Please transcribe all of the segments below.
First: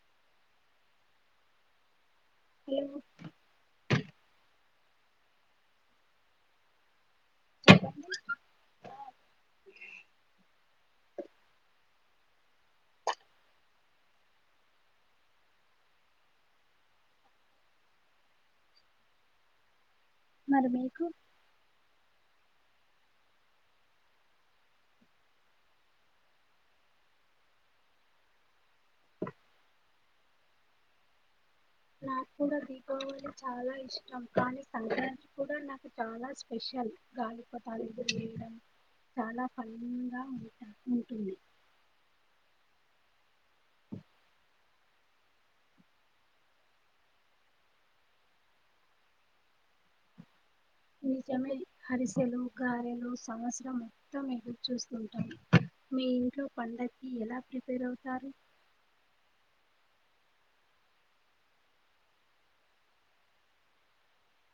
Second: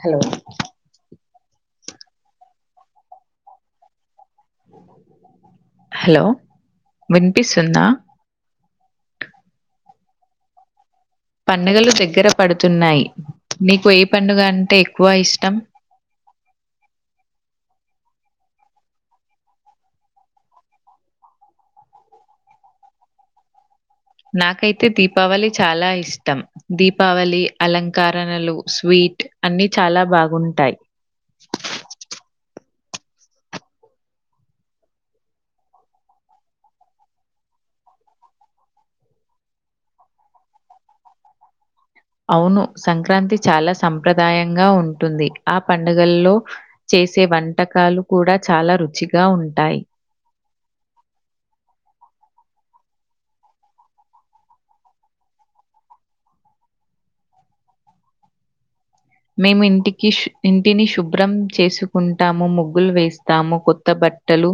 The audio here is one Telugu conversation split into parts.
హలో హలో హలో వినివిస్తుందా పండుగలు దగ్గర పడుతున్నాయి నీకు ఏ పండుగ అంటే ఎక్కువ ఇష్టం మరి మీకు నాకైతే దీపావళి చాలా ఇష్టం దీపావళి అలంకారణలు స్వీట్ ట్ అన్ని చాలా బాగుంటాయి నాకు కూడా దీపావళి చాలా ఇష్టం కానీ సంక్రాంతి కూడా నాకు చాలా స్పెషల్ గాలీ పతాలు ఎగిరి వేయడం చాలా ఫలింగా ఉంటా ఉంటుంది అవును సంక్రాంతి చాలా సంప్రదాయంగా ఉంటుంది ఆ పండుగల్లో చేసే వంటకాలు కూడా చాలా రుచిగా ఉంటాయి నిజమే ఆరిసెలు గారెలు సంవత్సరం మొత్తం ఎదురు చూస్తుంటాం మీ ఇంట్లో పండగకి ఎలా ప్రిపేర్ అవుతారు మేము ఇంటికి ఇంటిని శుభ్రం చేసుకుంటాము ముగ్గులు వేస్తాము కొత్త బ ట్టలు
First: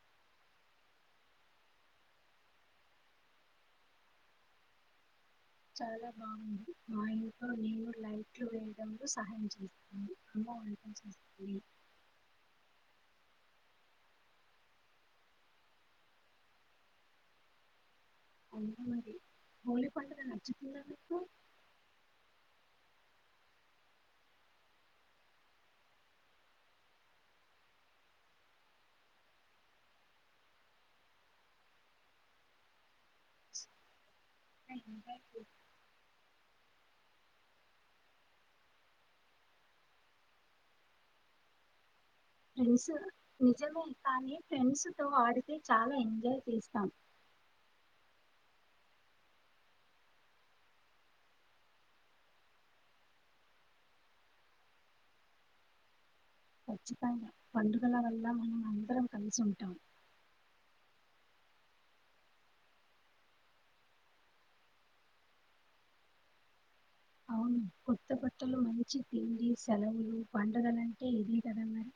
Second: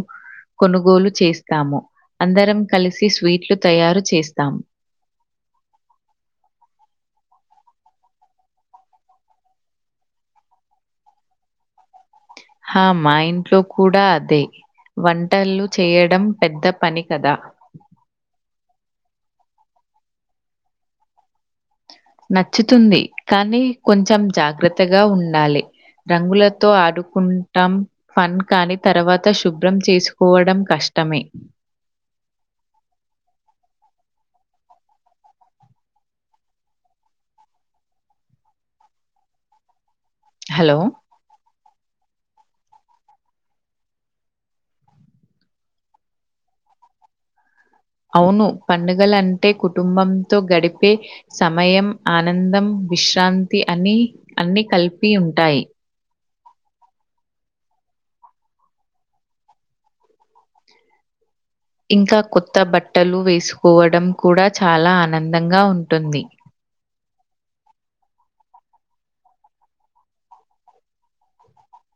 కొనుగోలు చేస్తాము అందరం కలిసి స్వీట్లు తయారు చేస్తాము చాలా బాగుంది మా ఇంట్లో నేను లైట్లు వేయడంలో సహాయం చేస్తాను వంట చేస్తుంది హా మా ఇంట్లో కూడా అదే వంటలు చేయడం పెద్ద పని కదా మా హోలీ పండుగ నచ్చుతుందా మీకు నచ్చుతుంది కానీ కొంచెం జాగ్రత్తగా ఉండాలి రంగులతో ఆడుకుంటాం ఫన్ కాని తర్వాత శుభ్రం చేసుకోవడం కష్టం టమే ఆ హలో ఫ్రెండ్స్ నిజమే కానీ ఫ్రెండ్స్ తో ఆడితే చాలా ఎంజాయ్ చేస్తాం అవును పండుగల అంటే కుటుంబంతో గడిపే సమయం ఆనందం విశ్రాంతి అని అన్ని కలిపి ఉంటాయి ఖచ్చితంగా పండుగల వల్ల మనం అందరం కలిసి ఉంటాం ఇంకా కొత్త బట్టలు వేసుకోవడం కూడా చాలా ఆనందంగా ఉంటుంది అవును కొత్త భట్టలు మనించి తిండి సెలవులు పండుగలంటే ఇది కదన్నారు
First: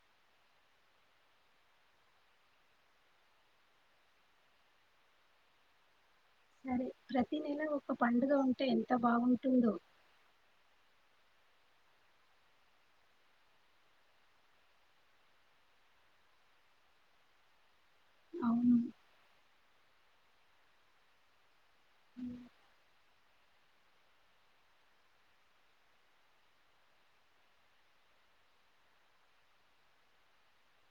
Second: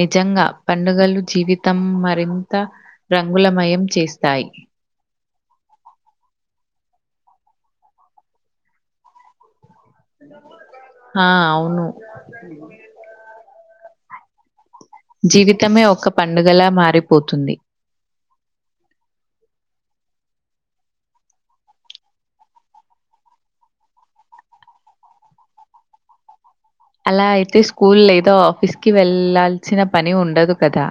నిజంగా పండుగలు జీవితం మరింత రంగులమయం చేస్తాయి సరే ప్రతి నెల ఒక పండుగ ఉంటే ఎంత బాగుంటుందో హా అవును జీవితమే ఒక్క పండుగలా మారిపోతుంది అవును అ అలా అయితే స్కూల్ ఏదో ఆఫీస్ కి వెళ్లాల్సిన పని ఉండదు కదా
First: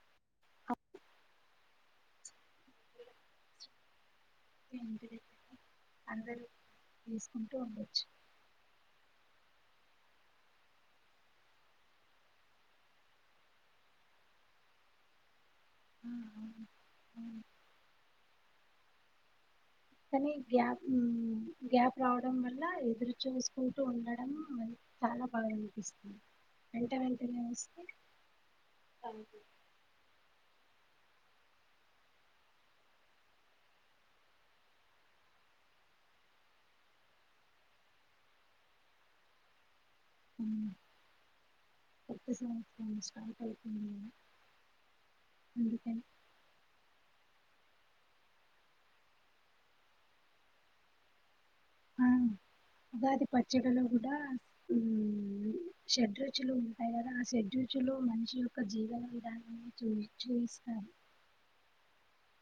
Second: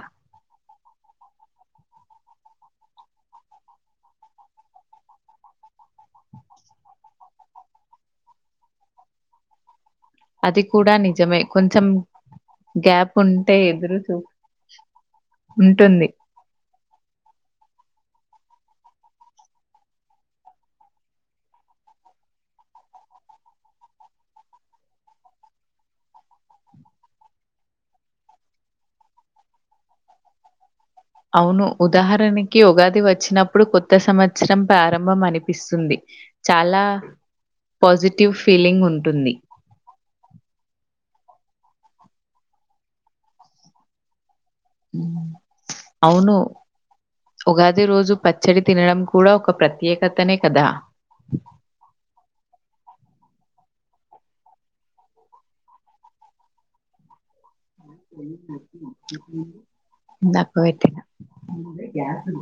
వీలైతే అందరూ తీసుకుంటూ ఉండొచ్చు అది కూడా నిజమే కొంచం గ్యాప్ ఉంటే ఎదురు చూ ఉంటుంది ఆ, అవును, అవును. కానీ గ్యాప్ గ్యాప్ రావడం వల్ల ఎదురు చూసుకుంటూ ఉండడం చాలా బాగా అనిపిస్తుంది వెంట వెంటనే వస్తే అంతీ అవును ఉదాహరణకి ఉగాది వచ్చినప్పుడు కొత్త సంవత్సరం ప్రారంభం అనిపిస్తుంది చాలా పాజిటివ్ ఫీలింగ్ ఉంటుంది ఉ ఒకసారి ఇన్స్పిట్ అయ్యిపోయిన ఉ అవును ఉగాది రోజు పచ్చడి తినడం కూడా ఒక ప్రత్యేకతనే కదా ఆ ఉగాది పచ్చడిలో కూడా ఉ షెడ్ రుచులు ఉంటాయి కదా ఆ షేడ్ చూచులో మనిషి యొక్క జీవన విధానాన్ని చూ చూయిస్తారు గ్యాసు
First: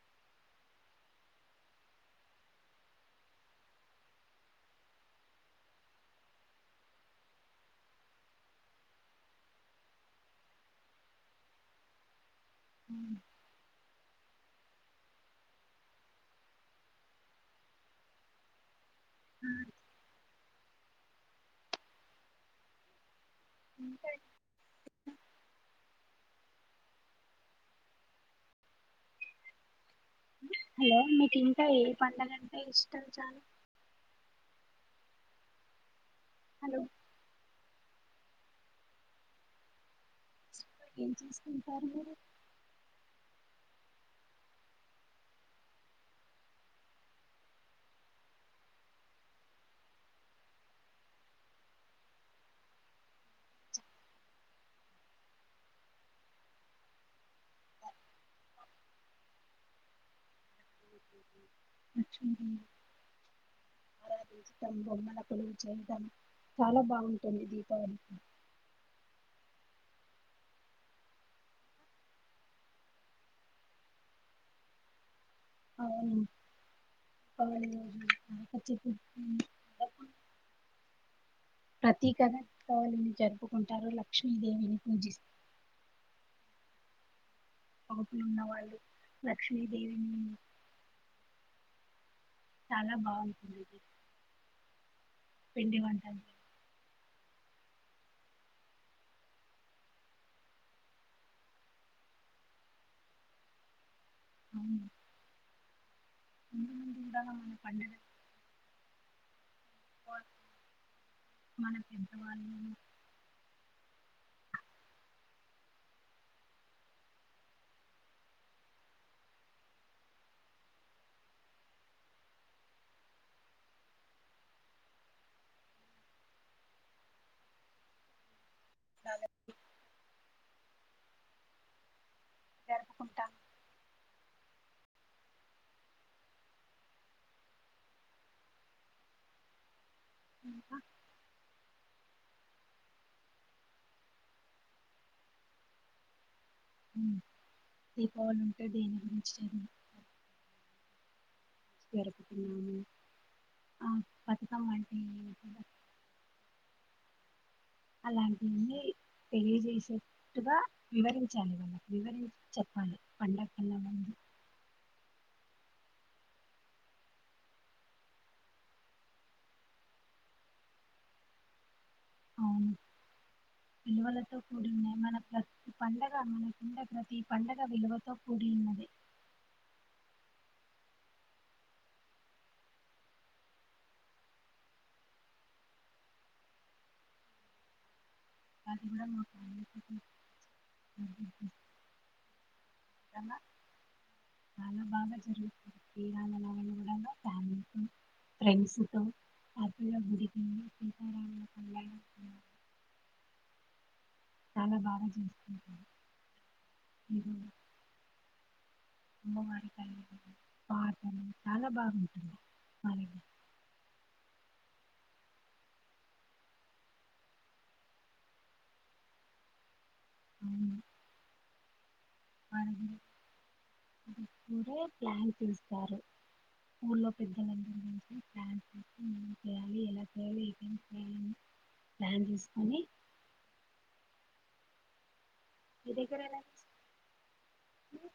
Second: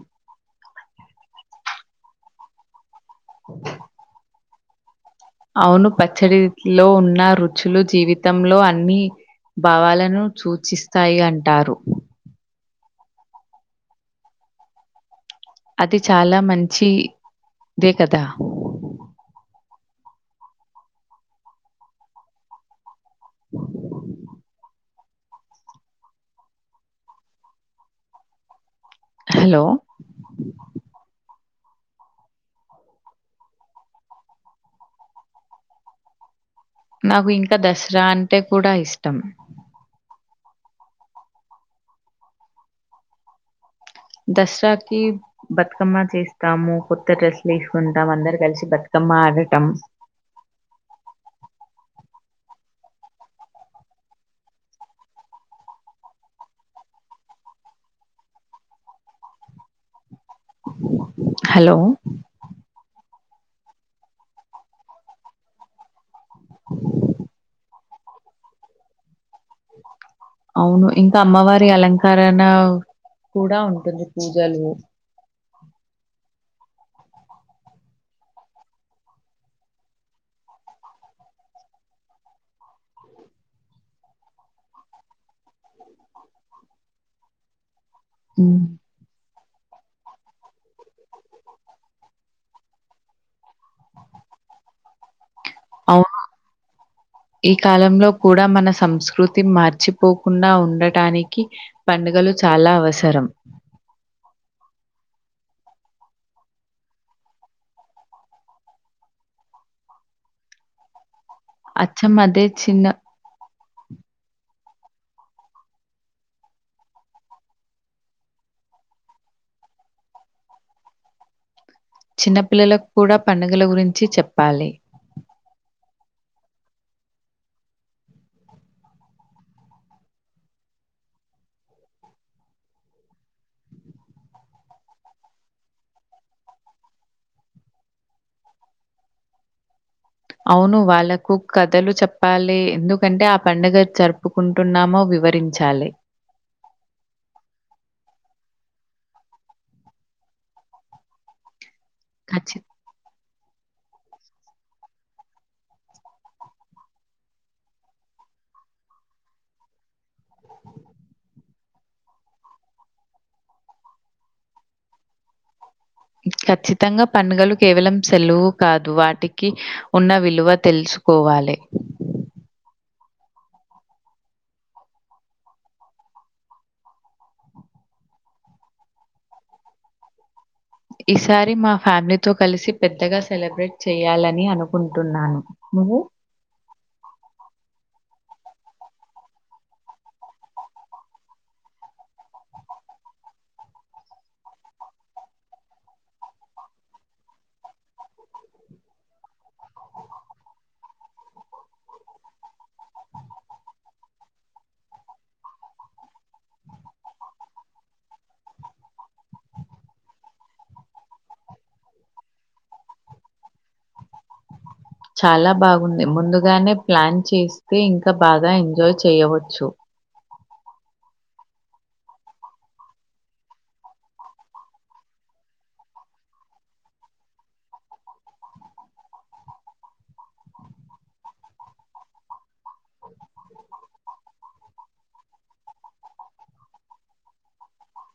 అవును పచ్చడిలో ఉన్న రుచులు జీవితంలో అన్ని భావాలను సూచిస్తాయి అంటారు ఉ అది చాలా మంచి ఇదే కదా ఉంటాయి హలో హలో మీకు ఇంకా ఏ పండగ అంటే ఇష్టం చాల హలో నాకు ఇంకా దసరా అంటే కూడా ఇష్టం ఏం చేసుకుంటారు మీరు దసరాకి బతుకమ్మ చేస్తాము కొత్త డ్రెస్లు వేసుకుంటాం అందరు కలిసి బతుక మ్మ ఆడటం [unintelligible] హలో జితం బొమ్మల కొలువు చేయటం చాలా బాగుంటుంది దీపావళి అవును ఇంకా అమ్మవారి అలంకారణ కూడా ఉంటుంది పూజలు అవును [unintelligible] ప్రత్యేకంగా దీపావళిని జరుపుకుంటారు లక్ష్మీదేవిని పూజిసు ఒపులు ఉమ్, ఉన్నవాళ్ళు లక్ష్మీదేవిని చాలా బాగుంటుంది పిండి అవును వంటలు ఈ కాలంలో కూడా మన సంస్కృతి మర్చిపోకుండా ఉండటానికి పండు గలు చాలా అవసరం ఇందా మా పండుగ దీపావళి అచ్చమ్మదే చిన్న చిన్నపిల్లలకు కూడా పండుగల గురించి చెప్పాలి సాలేపు జరుపుకుంటా ఇంకా అవును వాళ్ళకుక్ కథలు చెప్పాలి ఎందుకంటే ఆ పండుగ జరుపుకుంటున్నామో వివరించాలి దీపావళి ఉంటే దేని గురించి జరు కథ చెప్ ఆ పతకం అంటే అలాంటి ఇన్ని తెలియజేసేట్టుగా వివరించాలి వాళ్ళకి వివరించి చెప్పాలి పండగ కన్నా ముందు ఖచ్చితంగా పడుగలు కేవలం సెలవు కాదు వాటికి ఉన్న విలువ తెలుస్ కోవాలే అవును విలువలతో కూడి ఉన్నాయి మన ప్రతి పండగ మన కున్న ప్రతి పండగ విలువతో కూడి ఉన్నది ఈసారి మా ఫ్యామిలీతో కలిసి పెద్దగా సెలబ్రేట్ చెయాలని అనుకుంటున్నాను నువ్వు అంద రమా చాలా బాగా జరుగుతుంది కీడా [unintelligible] ఫ్రెండ్స్ తో [inaudible] చాలా బాగా చేసుకుం [unintelligible] చాలా బాగుంటుంది చాలా బాగుంది ముందుగానే ప్లాన్ చేస్తే ఇంకా బాగా ఎంజాయ్ చేయవచ్చు హ్ ది కూడా ప్లాన్ తీస్తారు ఊర్లో పెద్దలందరి నుంచి ప్లాన్స్ చేసి ఏం చేయాలి ఎలా చేయాలి ఏమేం చేయాలని ప్లాన్ తీసుకొని మీ దెగ్గర ఎలా చే